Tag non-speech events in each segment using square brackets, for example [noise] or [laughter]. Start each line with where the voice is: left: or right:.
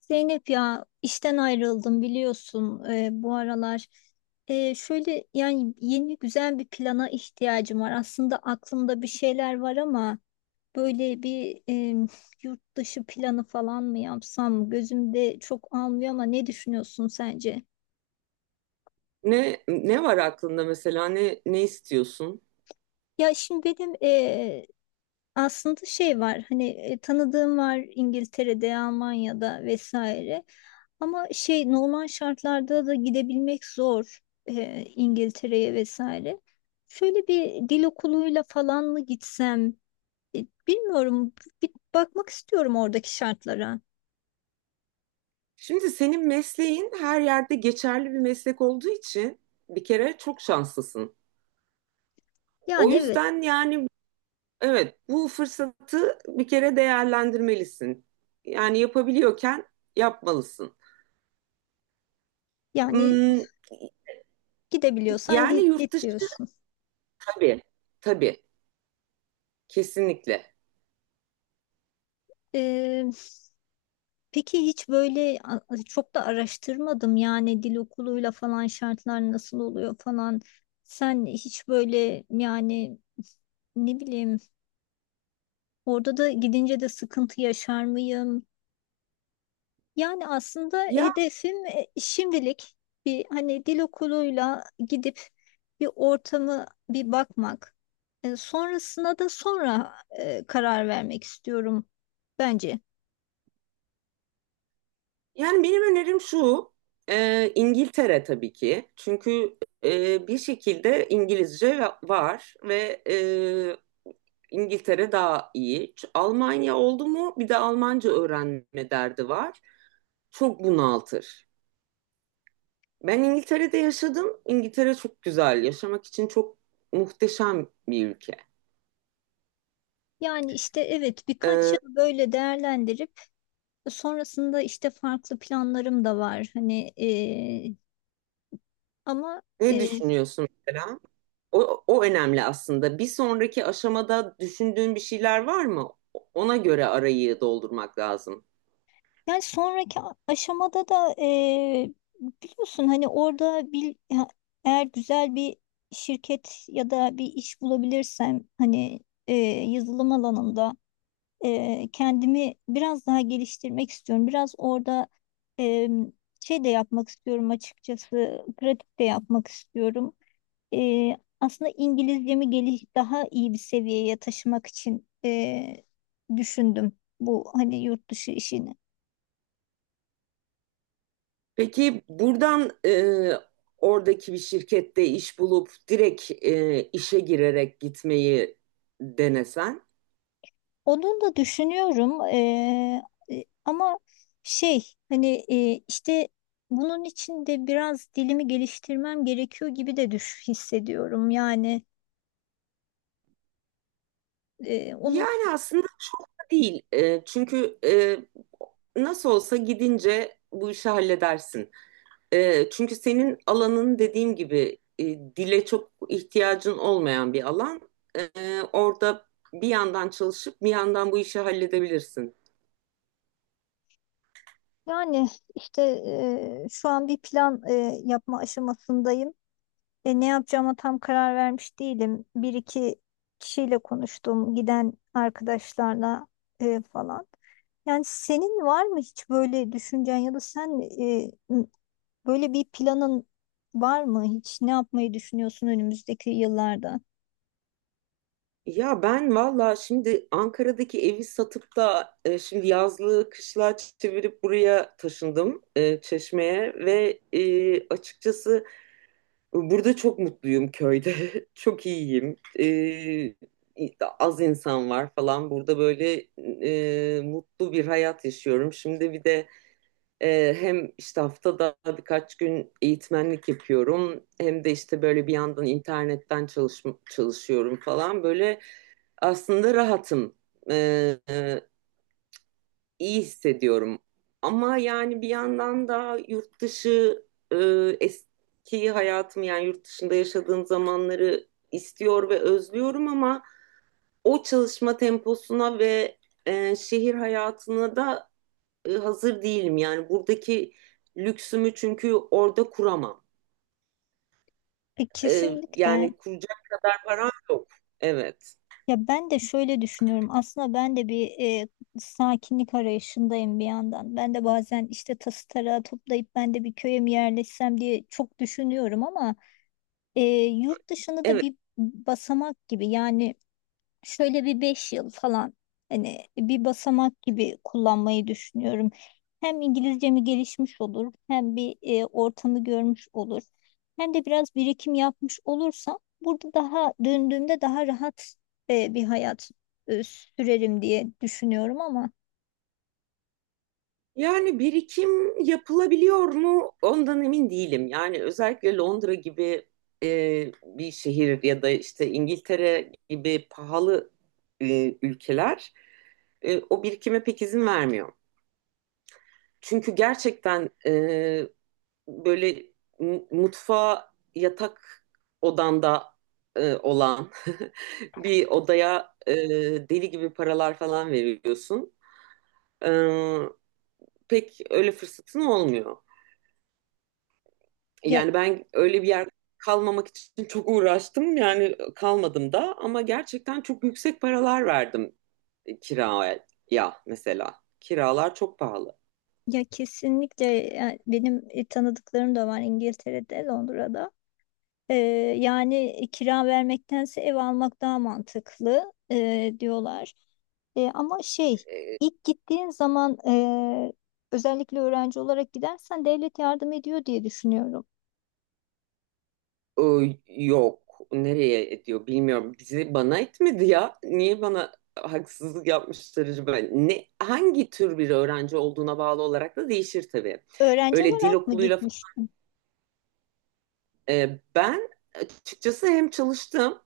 left: Zeynep ya, işten ayrıldım biliyorsun bu aralar. Şöyle yani, yeni güzel bir plana ihtiyacım var. Aslında aklımda bir şeyler var ama böyle bir yurt dışı planı falan mı yapsam, gözümde çok almıyor ama ne düşünüyorsun, sence?
right: Ne var aklında mesela ne istiyorsun?
left: Ya şimdi benim aslında şey var, hani tanıdığım var İngiltere'de, Almanya'da vesaire. Ama şey, normal şartlarda da gidebilmek zor İngiltere'ye vesaire. Şöyle bir dil okuluyla falan mı gitsem? E, Bilmiyorum, bir bakmak istiyorum oradaki şartlara.
right: Şimdi senin mesleğin her yerde geçerli bir meslek olduğu için bir kere çok şanslısın. O
left: Yani evet.
right: yüzden yani evet, bu fırsatı bir kere değerlendirmelisin. Yani yapabiliyorken yapmalısın.
left: Yani
right: Hmm,
left: gidebiliyorsan
right: yani
left: git,
right: yurt
left: git
right: dışı,
left: diyorsun.
right: tabii, tabii, kesinlikle.
left: Peki hiç böyle çok da araştırmadım, yani dil okuluyla falan şartlar nasıl oluyor falan. Sen hiç böyle, yani ne bileyim, orada da gidince de sıkıntı yaşar mıyım? Yani aslında
right: Ya
left: hedefim şimdilik bir, hani dil okuluyla gidip bir ortamı bir bakmak. Sonrasına da sonra karar vermek istiyorum bence.
right: Yani benim önerim şu, İngiltere tabii ki. Çünkü bir şekilde İngilizce var ve İngiltere daha iyi. Almanya oldu mu bir de Almanca öğrenme derdi var. Çok bunaltır. Ben İngiltere'de yaşadım. İngiltere çok güzel. Yaşamak için çok muhteşem bir ülke.
left: Yani işte evet, birkaç yıl
right: E,
left: böyle değerlendirip sonrasında işte farklı planlarım da var. Hani ama
right: Ne
left: e,
right: düşünüyorsun mesela? O önemli aslında. Bir sonraki aşamada düşündüğün bir şeyler var mı? Ona göre arayı doldurmak lazım.
left: yani sonraki aşamada da biliyorsun hani orada eğer güzel bir şirket ya da bir iş bulabilirsem hani yazılım alanında kendimi biraz daha geliştirmek istiyorum. Biraz orada e, şey de yapmak istiyorum, açıkçası pratik de yapmak istiyorum. Aslında İngilizcemi geliş daha iyi bir seviyeye taşımak için düşündüm bu hani yurt dışı işini.
right: Peki buradan oradaki bir şirkette iş bulup direkt işe girerek gitmeyi denesen?
left: Onun da düşünüyorum ama şey, hani işte bunun için de biraz dilimi geliştirmem gerekiyor gibi de düş hissediyorum. Yani onu
right: Yani aslında çok da değil. Çünkü nasıl olsa gidince bu işi halledersin. Çünkü senin alanın dediğim gibi, dile çok ihtiyacın olmayan bir alan. E, Orada bir yandan çalışıp bir yandan bu işi halledebilirsin.
left: yani işte şu an bir plan yapma aşamasındayım. Ne yapacağıma tam karar vermiş değilim. Bir iki kişiyle konuştum, giden arkadaşlarla falan. Yani senin var mı hiç böyle düşüncen, ya da sen böyle bir planın var mı hiç? Ne yapmayı düşünüyorsun önümüzdeki yıllarda?
right: Ya ben valla şimdi Ankara'daki evi satıp da şimdi yazlığı kışlığa çevirip buraya taşındım, Çeşme'ye, ve açıkçası burada çok mutluyum köyde. [laughs] Çok iyiyim. Az insan var falan. Burada böyle mutlu bir hayat yaşıyorum. Şimdi bir de hem işte haftada birkaç gün eğitmenlik yapıyorum. Hem de işte böyle bir yandan internetten çalışıyorum falan. Böyle aslında rahatım. Ee, iyi hissediyorum. Ama yani bir yandan da yurt dışı, e, eski hayatım, yani yurt dışında yaşadığım zamanları istiyor ve özlüyorum, ama o çalışma temposuna ve şehir hayatına da hazır değilim. Yani buradaki lüksümü çünkü orada kuramam. E, Yani
left: Kesinlikle.
right: kuracak param yok. Evet.
left: Ya ben de şöyle düşünüyorum. Aslında ben de bir sakinlik arayışındayım bir yandan. Ben de bazen işte tası tarağı toplayıp ben de bir köye mi yerleşsem diye çok düşünüyorum ama e, yurt dışında da
right: Evet.
left: bir basamak gibi, yani şöyle bir 5 yıl falan hani bir basamak gibi kullanmayı düşünüyorum. Hem İngilizcemi gelişmiş olur, hem bir ortamı görmüş olur, hem de biraz birikim yapmış olursam burada daha döndüğümde daha rahat bir hayat sürerim diye düşünüyorum ama
right: Yani birikim yapılabiliyor mu? Ondan emin değilim. Yani özellikle Londra gibi bir şehir ya da işte İngiltere gibi pahalı ülkeler o birikime pek izin vermiyor. Çünkü gerçekten, böyle, mutfağa yatak odanda olan [laughs] bir odaya deli gibi paralar falan veriyorsun. E, Pek öyle fırsatın olmuyor.
left: ya
right: Yani ben öyle bir yer kalmamak için çok uğraştım. Yani kalmadım da, ama gerçekten çok yüksek paralar verdim kiraya mesela. Kiralar çok pahalı.
left: ya, kesinlikle. Yani benim tanıdıklarım da var İngiltere'de, Londra'da. Ee, yani kira vermektense ev almak daha mantıklı diyorlar. E, ama şey,
right: E,
left: ilk gittiğin zaman özellikle öğrenci olarak gidersen devlet yardım ediyor diye düşünüyorum.
right: O, yok. Nereye ediyor bilmiyorum. Bizi bana etmedi ya. Niye bana haksızlık yapmışlar acaba? Ne, hangi tür bir öğrenci olduğuna bağlı olarak da değişir tabii.
left: Öğrenci
right: Öyle dil
left: olarak mı
right: okuluyla
left: gitmiştin?
right: ben açıkçası hem çalıştım,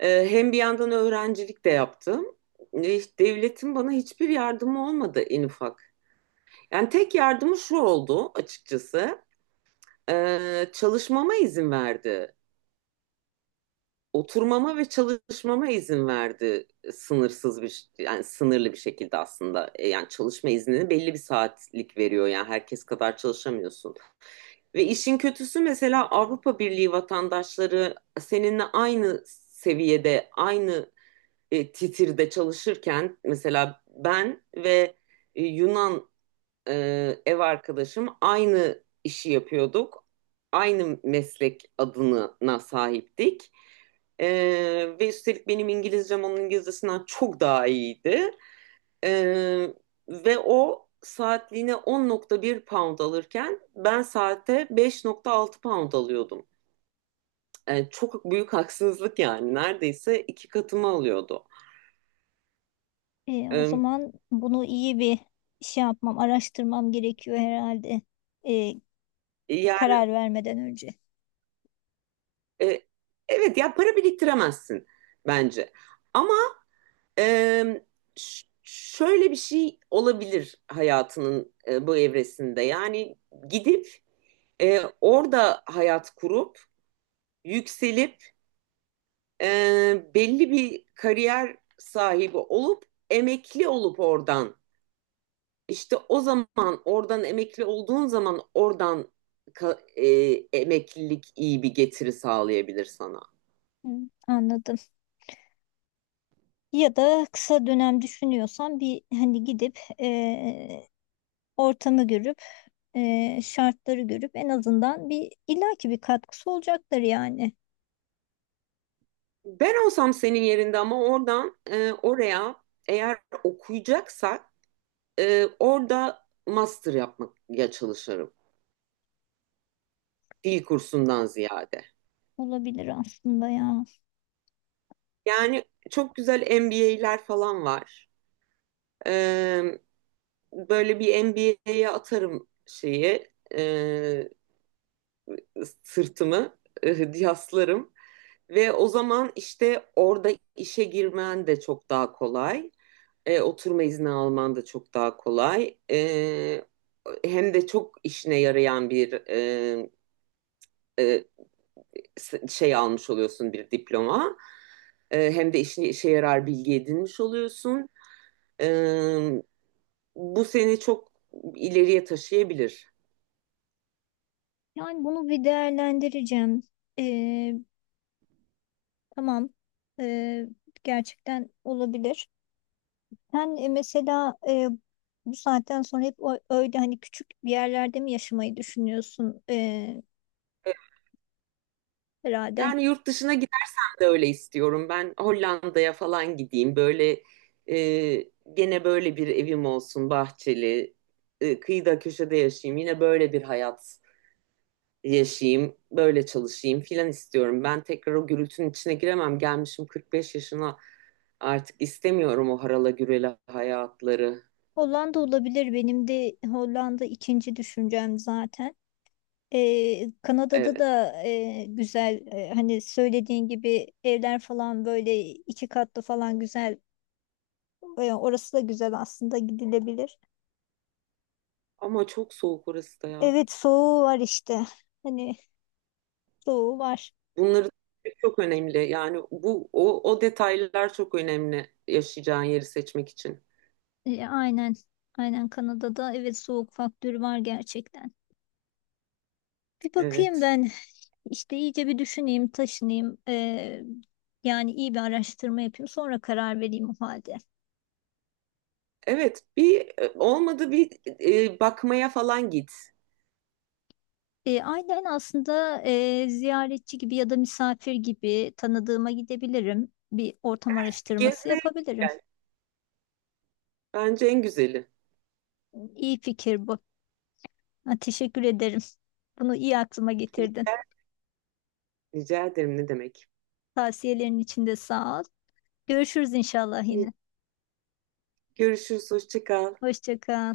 right: hem bir yandan öğrencilik de yaptım. E, Devletin bana hiçbir yardımı olmadı en ufak. Yani tek yardımı şu oldu açıkçası. Çalışmama izin verdi. Oturmama ve çalışmama izin verdi, sınırsız bir, yani sınırlı bir şekilde aslında. Yani çalışma iznini belli bir saatlik veriyor, yani herkes kadar çalışamıyorsun, ve işin kötüsü mesela Avrupa Birliği vatandaşları seninle aynı seviyede, aynı titirde çalışırken, mesela ben ve Yunan e, ev arkadaşım aynı işi yapıyorduk. Aynı meslek adına sahiptik. E, Ve üstelik benim İngilizcem onun İngilizcesinden çok daha iyiydi. E, Ve o saatliğine 10.1 pound alırken ben saate 5.6 pound alıyordum. Çok büyük haksızlık yani. Neredeyse iki katımı alıyordu.
left: O
right: E,
left: zaman bunu iyi bir şey yapmam, araştırmam gerekiyor herhalde. E,
right: Yani,
left: Karar vermeden önce.
right: e, evet, ya para biriktiremezsin bence. Ama Ee, şöyle bir şey olabilir hayatının bu evresinde. Yani gidip orada hayat kurup, yükselip, e, belli bir kariyer sahibi olup, emekli olup oradan, işte o zaman oradan emekli olduğun zaman oradan ka- emeklilik iyi bir getiri sağlayabilir sana.
left: Hı, anladım. Ya da kısa dönem düşünüyorsan, bir hani gidip ortamı görüp şartları görüp en azından bir, illaki bir katkısı olacaktır yani.
right: Ben olsam senin yerinde, ama oradan oraya, eğer okuyacaksak, orada master yapmaya çalışırım. Dil kursundan ziyade.
left: Olabilir aslında ya.
right: Yani çok güzel MBA'ler falan var. Ee, Böyle bir MBA'ye atarım şeyi, e, sırtımı, yaslarım. Ve o zaman işte orada işe girmen de çok daha kolay. Oturma izni alman da çok daha kolay. Hem de çok işine yarayan bir e, şey almış oluyorsun, bir diploma. Hem de işe yarar bilgi edinmiş oluyorsun. E, Bu seni çok ileriye taşıyabilir.
left: Yani bunu bir değerlendireceğim. Ee, tamam. Ee, gerçekten olabilir. Sen mesela bu saatten sonra hep öyle hani küçük bir yerlerde mi yaşamayı düşünüyorsun, ee, herhalde?
right: Yani yurt dışına gidersen de öyle istiyorum. Ben Hollanda'ya falan gideyim. Böyle e, gene böyle bir evim olsun, bahçeli, kıyıda köşede yaşayayım. Yine böyle bir hayat yaşayayım, böyle çalışayım filan istiyorum. Ben tekrar o gürültünün içine giremem. Gelmişim 45 yaşına, artık istemiyorum o harala gürele hayatları.
left: Hollanda olabilir. Benim de Hollanda ikinci düşüncem zaten. Kanada'da
right: Evet.
left: da güzel, hani söylediğin gibi evler falan böyle iki katlı falan güzel. Orası da güzel aslında, gidilebilir.
right: Ama çok soğuk orası da ya.
left: Evet, soğuğu var işte. Hani, soğuğu var.
right: Bunları çok önemli. Yani bu o detaylar çok önemli yaşayacağın yeri seçmek için.
left: E, aynen. Aynen, Kanada'da evet, soğuk faktörü var gerçekten. Bir bakayım
right: Evet.
left: ben işte, iyice bir düşüneyim, taşınayım. Yani iyi bir araştırma yapayım, sonra karar vereyim o halde.
right: Evet, bir olmadı, bir bakmaya falan git.
left: E, aynen. Aslında ziyaretçi gibi ya da misafir gibi tanıdığıma gidebilirim. Bir ortam araştırması
right: Gezmeye
left: yapabilirim.
right: gel. Bence en güzeli.
left: İyi fikir bu. Ha, teşekkür ederim. Bunu iyi aklıma getirdin.
right: Rica, rica ederim ne demek.
left: Tavsiyelerin için de sağ ol. Görüşürüz inşallah yine.
right: Görüşürüz, hoşça kal.
left: Hoşça kal.